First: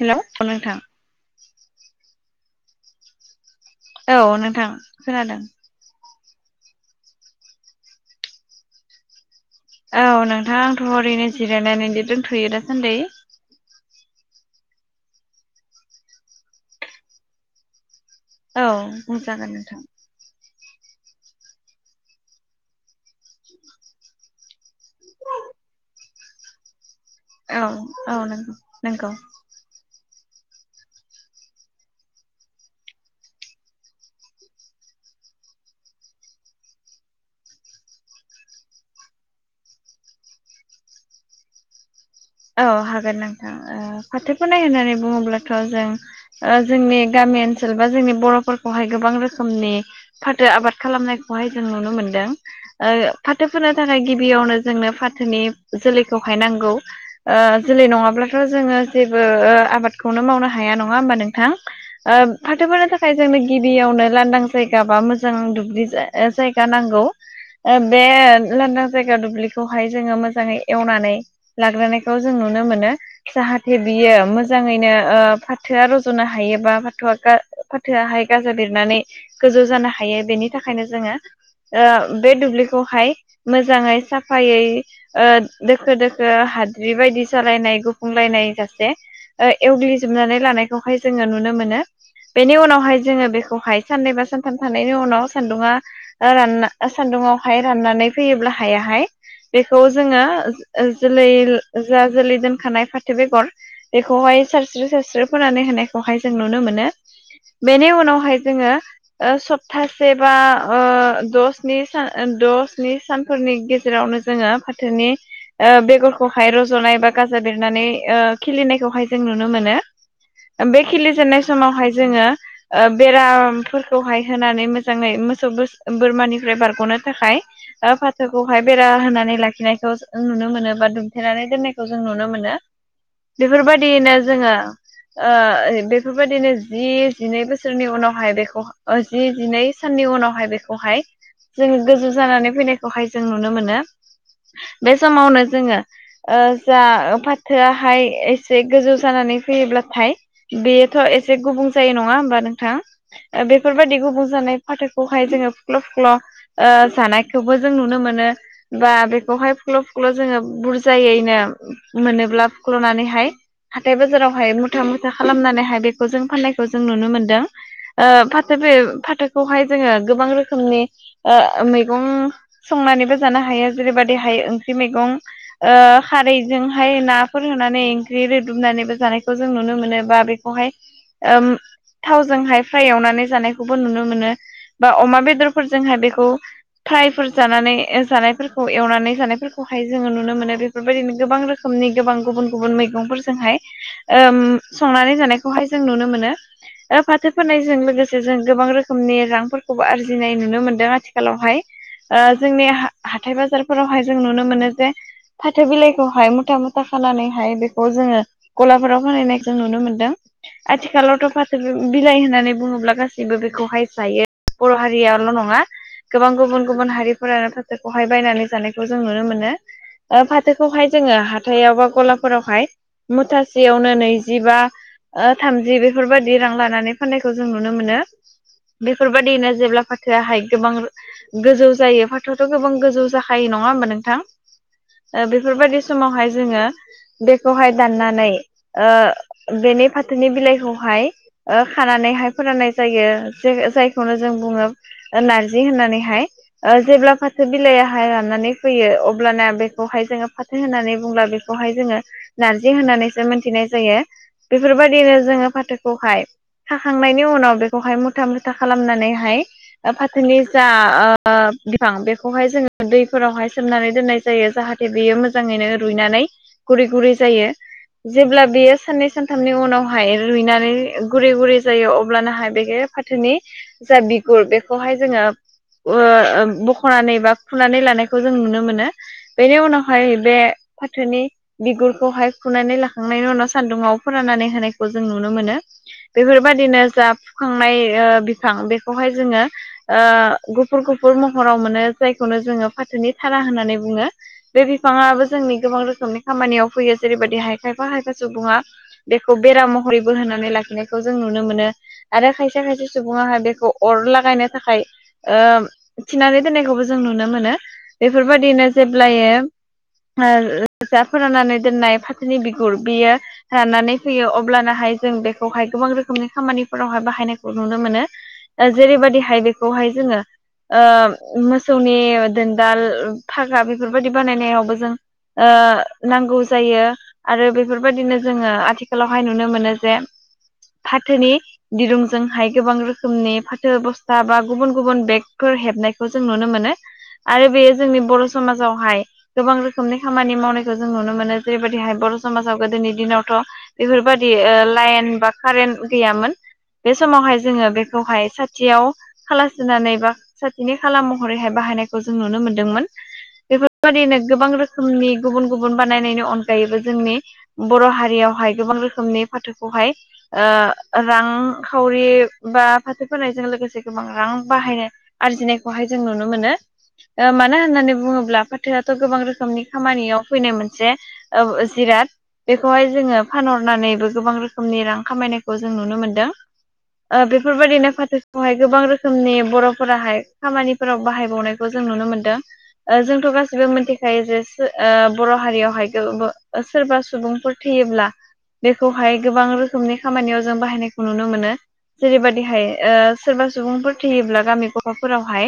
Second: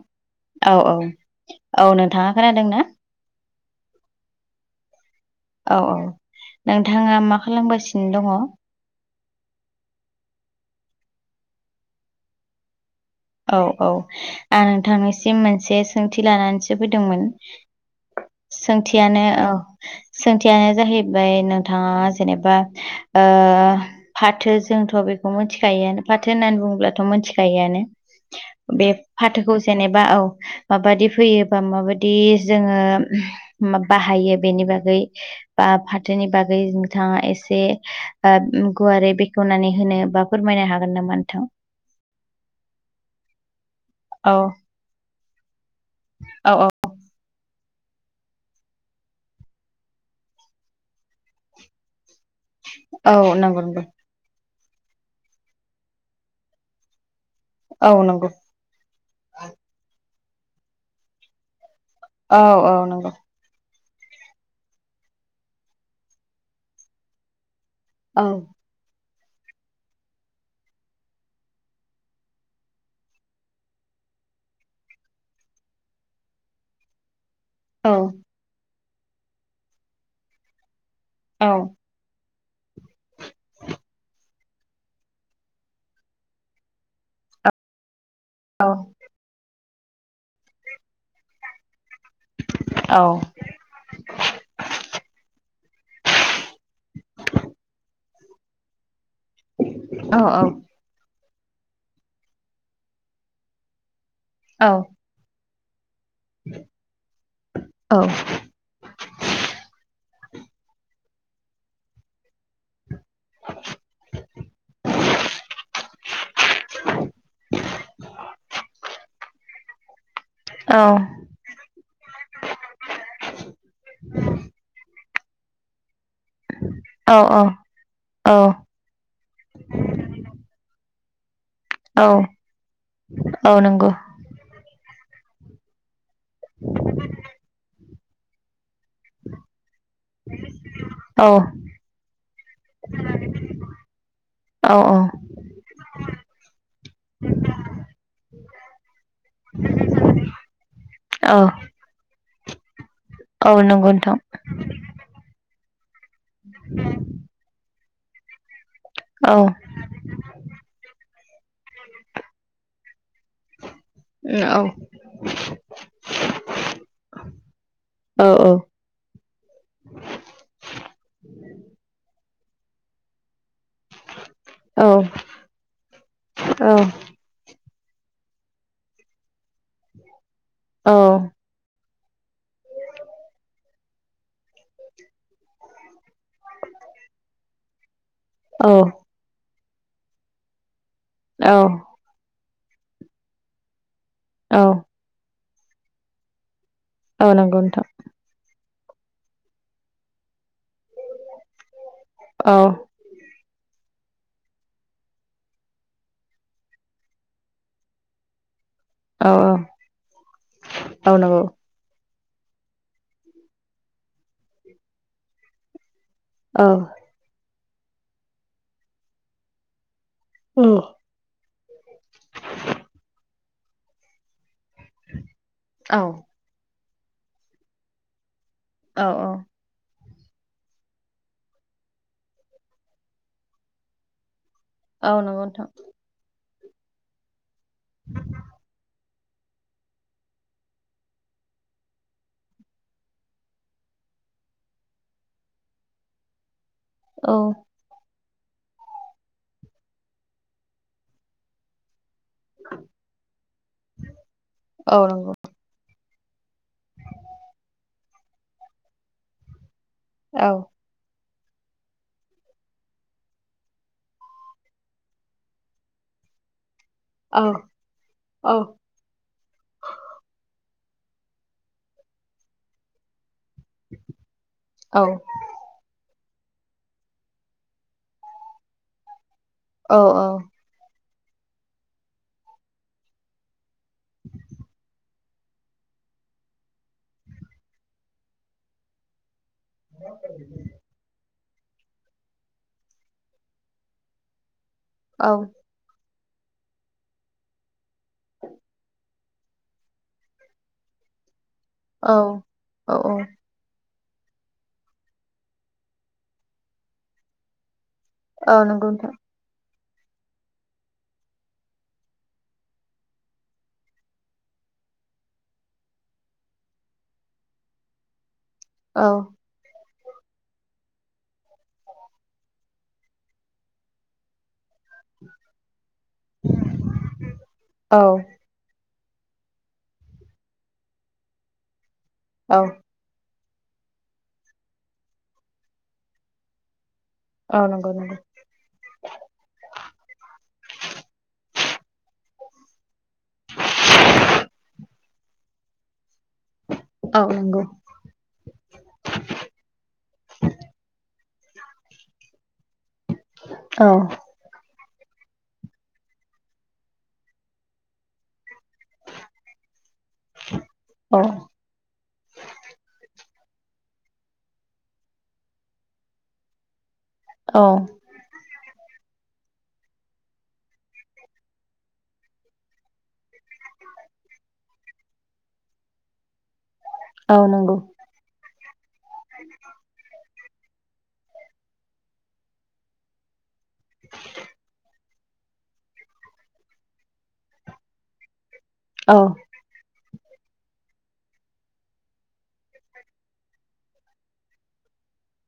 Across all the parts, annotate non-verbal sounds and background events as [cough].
Hello औ औ औ नोंथाङा खोनादों ना? औ नोंथां खोनादों औ औ नोंथाङा मा खालामगासिनो दङ? औ नोंथां आंथ' ओरैनो जिरायनानै दोंथ'यो दासान्दै औ औ आं नोंथांनिसिम मोनसे सोंथि लानानैसो फैदोंमोन औ सोंथियानो औ बुंजागोन नोंथां सोंथियानो जाहैबाय नोंथाङा जेनेबा ओ फाथो जोंथ' बेखौ मिथिखायोआनो फाथो होननानै बुङोब्ला थ' औ मिथिखायोआनो औ नंगौ बे फाथोखौ जेनेबा औ माबादि फैयोबा माबादि जोङो बाहायो बेनि बागै बा फाथोनि बागै नोंथाङा एसे गुवारै बेखवनानै होनो बा फोरमायनो हागोन नामा नोंथां? औ हागोन नोंथां। औ फाथोखौ नाय होननानै बुङोब्लाथ' औ जों जोंनि गामि ओनसोल बा जोंनि बर'फोरखौहाय गोबां रोखोमनि फाथो आबाद खालामनायखौहाय जों नुनो मोनदों। औ फाथो नंगौ फोनो नंगौ थाखाय गिबियावनो जोंनो फाथोनि जोलैखौहाय नांगौ। जोलै औ नंगौ नङाब्लाथ' जोङो जेबो आबादखौनो मावनो हाया नङा होमबा नोंथां। औ औ फाथोफोरनो नंगौ थाखाय जोंनो। गिबियावनो लांदां जायगा बा मोजां दुब्लि जायगा नांगौ? बे औ लांदां जायगा दुब्लिखौहाय जोङो मोजाङै एवनानै लाग्रोनाय बखौ जों नुनो मोनो। जाहाथे बियो मोजाङैनो फाथोआ रज'नो हायोबा फाथोआ औ फाथोआहाय गाजा बिरनानै गोजौ जानो हायो बेनि थाखायनो जोङो औ बे दुब्लिखो खौहाय मोजाङै साफायै दोखो दोखो हा बेबायदि सालायनाय गुफुंलायनाय औ सासे ओ एवग्लिजोबनानै लानायखौहाय जोङो नुनो मोनो बेनि औ उनावहाय जोङो बेखौ खौहाय साननैबा सानथाम थानायनि उनाव सान्दुंङा रानना सान्दुुंङावहाय राननानै फैयोब्ला हायावहाय बेखौ औ जोङो ओ जोलै जा जोलै दोनखानाय फाथो बेगर बेखौहाय सारस्रो सारस्रो फोनानै होनाय खौहाय जों नुनो मोनो बेनि औ उनावहाय जोङो सप्तासे बा दा सान दसनि सानफोरनि गेजेरावनो जोङो फाथोनि बेगरखौ ाय रज'नाय बा गाजा बेरनानै खिलिनायखौहाय जों नुनो मोनो। बेखिलि जेनाय समावहाय जोङो बेरामफोरखौहाय होनानै मोजाङै मोसौ बोरमानि फ्राय बारग'नो औ थाखाय ओ फाथोखौहाय बेरा होनानै लाखिनायखौ नुनो मोनोबा थेनानै दोननायखौ जों औ नुनो मोनो औ नंगौ बेफोरबायदियैनो जोङो ओ बेफोरबायदिनो जि जिनै बोसोरनि उनावहाय बेखौ ओ जि जिनै साननि उनावहाय बेखौहाय औ जोङो गोजौ जानानै फैनायखौहाय जों नुनो मोनो औ बे औ समावनो जोङो ओ जा फाथोआहाय एसे गोजौ जानानै फैयोब्लाथाय बेयोथ' औ एसे गुबुं गुबु जायो नङा होमबा नोंथां औ नंगौ बेफोरबायदि नोंथां गुबुं जानाय फाथोखौहाय जोङो फुख्ल' फुख्ल' ओ जानायखौबो जों नुनो मोनो बा औ बेखौहाय फुख्ल' फुख्ल'जोङो बुर जायैनो मोनोब्ला फुख्ल'नानैहाय हाथाय बाजारावहाय औ मुथा मुथा खालामनानैहाय बेखौ जों फाननायखौ जों नुनो मोनदों। ओ औ फाथो बे फाथोखौहाय जोङो गोबां रोखोमनि ओ मैगं संनानैबो जानो हायो जेरैबायदिहाय ओंख्रि औ मैगं ओ औ खारैजोंहाय ना फोर होनानै ओंख्रि रोदुमनानैबो जानायखौ जों नुनो मोनो बा बेखौहाय थावजोंहाय फ्राय एवनानै जानायखौबो नुनो मोनो बा अमा बेदरफोरजोंहाय बेखौ बेखौ फ्राइफोर जानानै जानायफोरखौ औ एवनानै जानायफोरखौहाय जोङो नुनो मोनो। बेफोरबायदिनो गोबां रोखोमनि गोबां गुबुन गुबुन मैगंफोरजोंहाय औ संनानै जानाय खौहाय जों नुनो मोनो ओ औ फाथो नंगौ फोननायजों नोंथां लोगोसे जों गोबां रोखोमनि रांफोरखौबो आरजिनाय नुनो मोनदों आथिखालावहाय औ जोंनि हाथाय बाजारफोरावहाय जों नुनो मोनो जे फाथो बिलाइखौहाय मुथा मुथा खानानैहाय बेखौ जोङो गलाफोराव औ फानहैनायखौ नुनो मोनदों औ आथिखालाव' नंगौ फाथो बिलाइ होननानै बुङोब्ला गासैबो बेखौहाय जायो बर' हारियाल' नङा गोबां औ गुबुन गुबुन हारिफोरानो फाथोखौहाय बायनानै जानायखौ जों नुनो मोनो। ओ औ फाथोखौहाय जोङो हाथायाव बा गलाफोरावहाय मुथासेयावनो नैजिबा ओ थामजि औ बेफोरबायदि रां लानानै फाननायखौ जों नुनो मोनो औ बेफोरबायदिनो जेब्ला फा थोआहाय गोबां गोजौ जायो फाथोआथ' गोबां गोजौ जाखायो नङा होमबा नोंथां? औ ओ नंगौ नोंथां बेफोरबायदि समावहाय जोङो बेखौहाय दाननानै ओ बेनि फाथोनि बिलाइखौहाय ओ खानानैहाय फोराननाय जायो ज जायखौनो जों बुङो नारजि होननानैहाय ओ जेब्ला औ फाथो बिलाइयाहाय राननानै फैयो अब्लाना बे बेखौहाय जोङो फाथो होननानै बुंब्ला बेखौहाय जोङो नारजि होननानैसो मोनथिनाय जायो औ बेफोरबायदिनो नंगौ जोङो फाथो खौहाय खाखांनायनि उनाव बेखौहाय मुथा मुथा खालामनानैहाय फाथोनि औ जा ओ बिफां बेखौहाय जोङो दैफोरावहाय सोमनानै दोननाय जायो। जाहाथे बेयो मोजाङैनो रुइनानै गुरै गुरै जायो जेब्ला बेयो साननै सान साथामनि उनावहाय रुइनानै गुरै गुरै जायो अब्लानाहाय बेख फाथोनि जा बिगुर बेखौहाय जोङो ओ बख'नानै बा खुनानै लानायखौ जों नुनो मोनो। बेनि औ उनावहाय बे फाथोनि बिगुरखौहाय खुनानै लाखांनायनि उनाव सान्दुङाव फोराननानै होनायखौ जों नुनो मोनो। बेफोरबायदिनो जा फुखांनाय ओ बिफां बेखौहाय जोङो ओ गुफुर गुफुर महराव मोनो जायखौनो जोङो फाथोनि थारा होननानै बुङो। बे बिफाङाबो जोंनि गोबां रोखोमनि खामानियाव फैयो जेरैबायदि हाय खायफा हायफा सुबुङा बेखौ बेराम महरैबो होनानै लाखिनायखौ जों नुनो मोनो आरो खायसे खायसे सुबुङाहाय बेखौ अर लागायनो थाखाय ओ थिनानै दोननायखौबो जों नुनो मोनो औ बेफोरबायदिनो नंगौ [unintelligible] ओ नोंथां फोराननानै दोननाय फाथोनि बिगुर बियो राननानै फैयो अब्लानाहाय जों बेखौहाय गोबां रोखोमनि खामानिफोरावहाय बाहायनायखौ नुनो मोनो। ओ औ जेरैबायाददिहाय बेखौहाय जोङो ओ मोसौनि दोनदाल फागा बेफोरबायदि बानायनायावबो जों ओ नांगौ जायो आरो औ बेफोरबायदिनो जोङो आथिखाल आथिखालावहाय नुनो मोनो जे फाथोनि दिरुंजोंहाय औ गोबां रोखोम रोखोमनि फाथो बस्था बा गुबुन गुबुन बेगफोर हेबनायखौ जों नुनो मोनो। आरो औ बेयो नंगौ जोंनि नंगौ बर' समाजावहाय गोबां रोखोमनि खामानि मावनायखौ जों नुनो मोनो जेरैबायदिहाय बर' समाजाव गोदोनि दिनाव बेफोरबायदि लाइन बा कारेन्ट गैयामोन बे औ समावहाय नंगौ जोङो बे दहाय साथियाव खाला सिनानै बा साथिनि खाला महरैहाय बाहायनायखौ जों नुनो मोन्दोंमोन। औ बेफोरबायदिनो गोबां रोखोमनि गुबुन गुबुन बानायनायनि अनगायैबो जोंनि बर' हारियावहाय गोबां रोखोमनि फाथोखौहाय ओ औ रां खावरि बा फाथो फोनायजों लोगोसे गोबां रां बाहायनो आरजिनायखौहाय जों नुनो मोनो मानो औ होननानै बुङोब्ला फा बोथोआथ' गोबां रोखोमनि खामानियाव फैनाय मोनसे ओ जिराद। बेखौहाय जोङो फानहरनानैबो गोबां रोखोमनि रां खामायनायखौ जों नुनो मोनदों। ओ औ नंगौ बेफोरबायदिनो फाथो बेवहाय गोबां रोखोमनि बर'फोराहाय खामानिफोराव बाहायबावनायखौ जों नुनो मोनदों। ओ जोंथ' गासिबो मिथिखायो सो औ बर' हारियावहाय सोरबा सुबुंफोर थैयोब्ला औ बेखौहाय गोबां रोखोमनि खामानियाव जों बाहायनायखौ नुनो मोनो। जेरैबायदिहाय ओ सोरबा सुबुंफोर थैयोब्ला गामि गफा'फोरावहाय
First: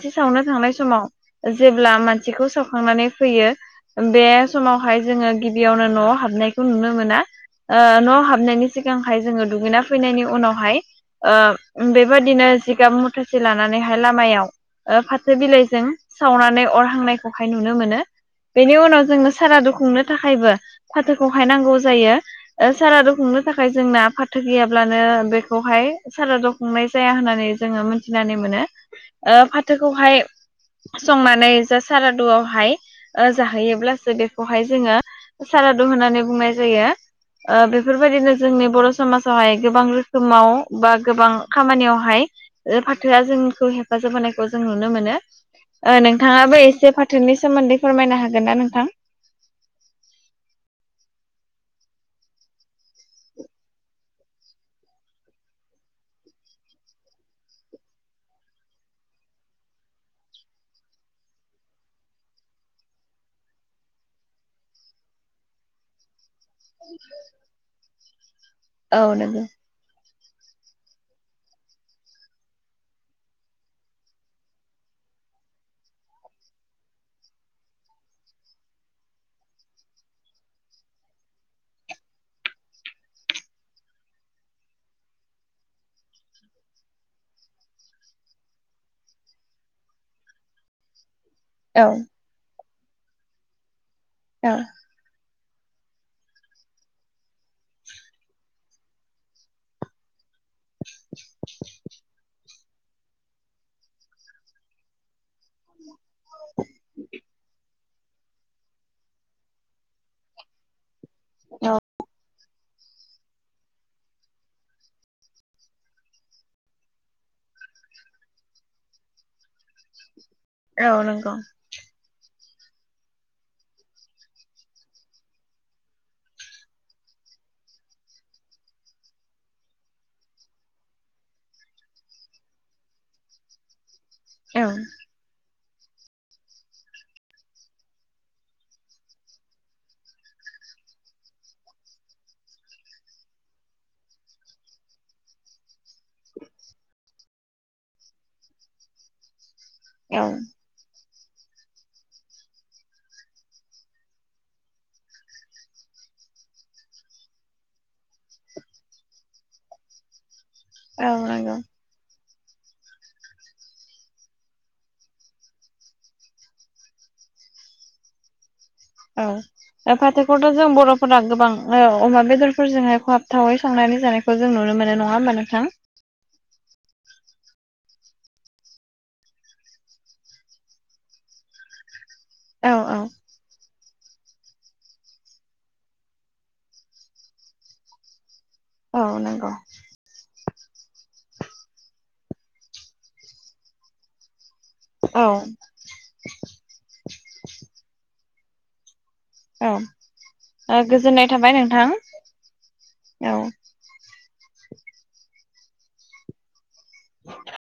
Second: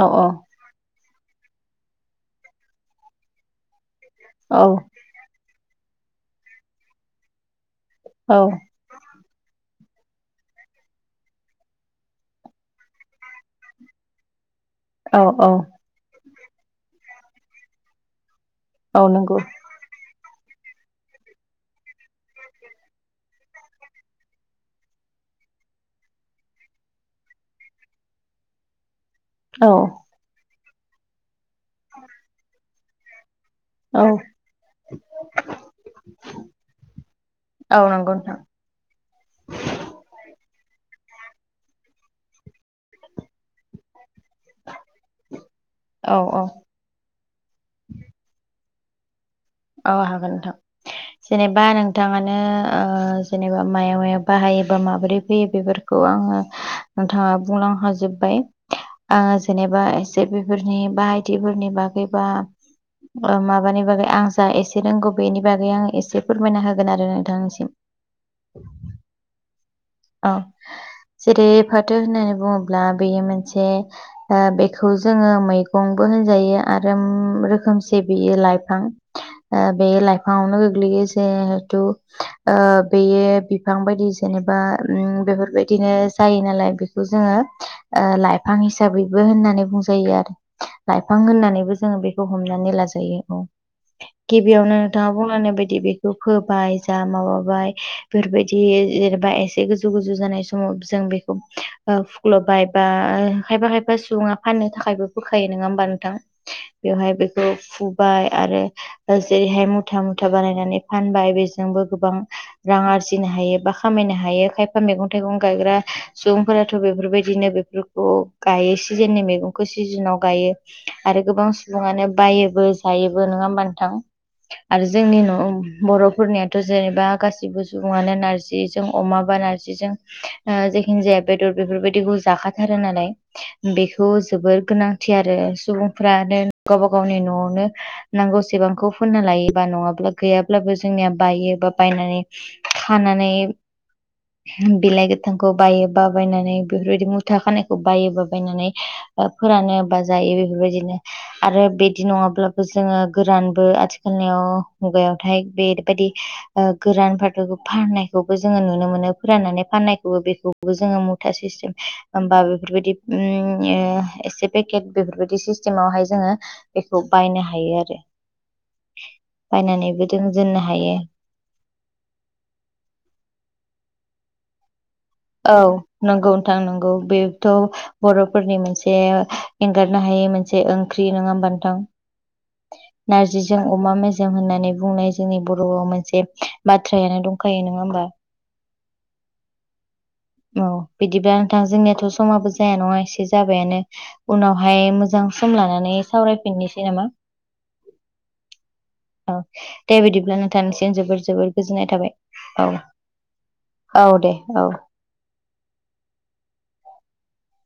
औ औ सावनो थांनाय समाव जेब्ला मानसिखौ सावखांनानै फैयो बे समावहाय जोङो गिबियावनो न'आव हाबनायखौ नुनो मोना ओ न' औ हाबनायनि सिगांहाय जोङो दुगैना फैनायनि उनावहाय बेबायाददिनो जिगाब मुथासे लानानैहाय लामायाव औ फाथो बिलाइजों सावनानै अर हांनायखौहाय नुनो मोनो। बेनि औ उनाव जोङो नंगौ साराादु खुंनो थाखायबो फाथोखौहाय नांगौ जायो। सारादु खुंनो थाखाय जोंना फाथो गैयाब्लानो बेखौहाय सारादु खुंनाय जाया होननानै जोङो मिथिनानै मोनो फाथोखौहाय संनानै जा सारादुआवहाय औ जाहैयोब्लासो बेखौहाय जोङो सारादु होननानै बुंनाय जायो। औ नंगौ बेफोरबायदिनो नोंथां जोंनि बर' समाजावहाय गोबां रोखोमाव बा गोबां खामानियावहाय फाथोआ जोंखौ हेफाजाब होनाय खौ जों नुनो मोनो औ औ नोंथाङाबो एसे फाथोनि सोमोन्दै फोरमायनो हागोन ना नोंथां? औ हागोन नोंथां। जेनेबा नोंथाङानो जेनेबा मायाव मायाव बाहायोबा माबोरै फैयो बेफोरखौ खौ आङो नोंथाङा बुंलां हाजोब्बाय आङो जेनेबा एसे बेफोरनि ब आायदिफोरनि बागैबा माबानि बागै आं जा एसे रोंगौ बेनि बागै आं एसे फोरमायना होगोन आरो नोंथांनिसिम औ नोंगौ। औ जेरै फाथो होननानै बुङोब्ला बेयो मोनसे बेखौ जोङो मैगंबो होनजायो आरो रोखोमसे बियो लाइफां बे लाइफा आनो बेगलि गैसे बेयो बिफां बायदि जेनेबा बेफोरबायदिनो जायो नालाय बेखौ जोङो लाइफां हिसाबैबो होननानै बुंजायो आरो लाइफां होननानै औ जोो बेखौ हमनानै लाजायो औ गिबियावनो नथाङा बुंलांनाय बायदि बेखौ फोबाय जा माबाबाय बेफोरबायदि जेनेबा ए ज गोजौ गोजु जानाय समाव जों बेखौ फुख्ल'बाय बा खायफा खायफा सुबुङा फाननो थाखायबो बोखायो नङा होमबा नोंथां? बेवहाय बेखौ फुबाय आरो जेरैहाय मुथा मुथा बानायनानै फानबाय बेजोंबो गोबां रां आरजिनो हायो बा खामायनो हायो। खायफा मैगं थाइगं गायग्रा सुबुंफोराथ' बेफोरबायदिनो बेफोरखौ गायो सिजेननि मैगं सिजोनाव गायो औ आरो नंगौ गोबां सुबुङनो बायोबो जायोबो नङा होमबा नोंथां? आरो जोंनि न' बर'फोरनियाथ' जेनेबा गासिबो सुबुङानो नारजिजों अमा बा नारजिजों जेखिनि जाया बेदर बेफोरबायदिखौ जाखाथारो नालाय बेखौ औ जोबोर गोनांथि आरो सुबुंफ्रानो गावबा गावनि न'आवनो नांगौसेबांखौ फुनना लायोबा नङाब्ला गैयाब्लाबो जोंनिया बायो बा बायनानै खानानै बिलाइ गोथांखौ बायो बा बायनानै बेफोरबायदि मु फिथा खानायखौ बायो बा बायनानै फोरानो बा औ जायो बेफोरबायदिनो आरो बिदि नङाब्लाबो जोङो गोरानबो आथिखालनियाव मुगायावथाय बेबायदि गोरान फाथोखौ फाननायखौबो जोङो नु नुनो मोनो फोरनानै फाननायखौबो बेखौबो जोङो औ मुथा सि नंगौ होमबा बेफोरबायदि एसे पेकेट बेफोरबायदि सिस्टेमावहाय जोङो बेखौ बायनो हायो आरो औ बायनानैबो फाथोखौथ' दोननो जों हायो बर'फोरा गोबां औ अमा बेदरफोरजोंहाय खहाबथावै संनानै जानायखौ जों नुनो मोनो नङा होमबा औ नोंथां? नंगौ नथां नंगौ बेथ' बर'फोरनि मोनसे एंगारनो हायै मोनसे ओंख्रि नङा होमबा नोंथां? औ औ। नारजिजों अमा मेजजों होननानै बुंनाय जोंनि बर'आव मोनसे बाथ्रायानो दंखायो नङा होमबा? औ नंगौ। औ बिदिब्ला नोंथां जोंनियाथ' समाबो जाया नङा एसे जाबायानो उनावहाय औ मोजां सम लानानै सावरायफिननोसै नामा? [inaudible] औ दे बिदिब्ला ओ नोंथांसिम जोबोर गोजोननाय जोबोर थाबाय नोंथां गोजोननाय थाबाय औ। औ दे औ। [inaudible]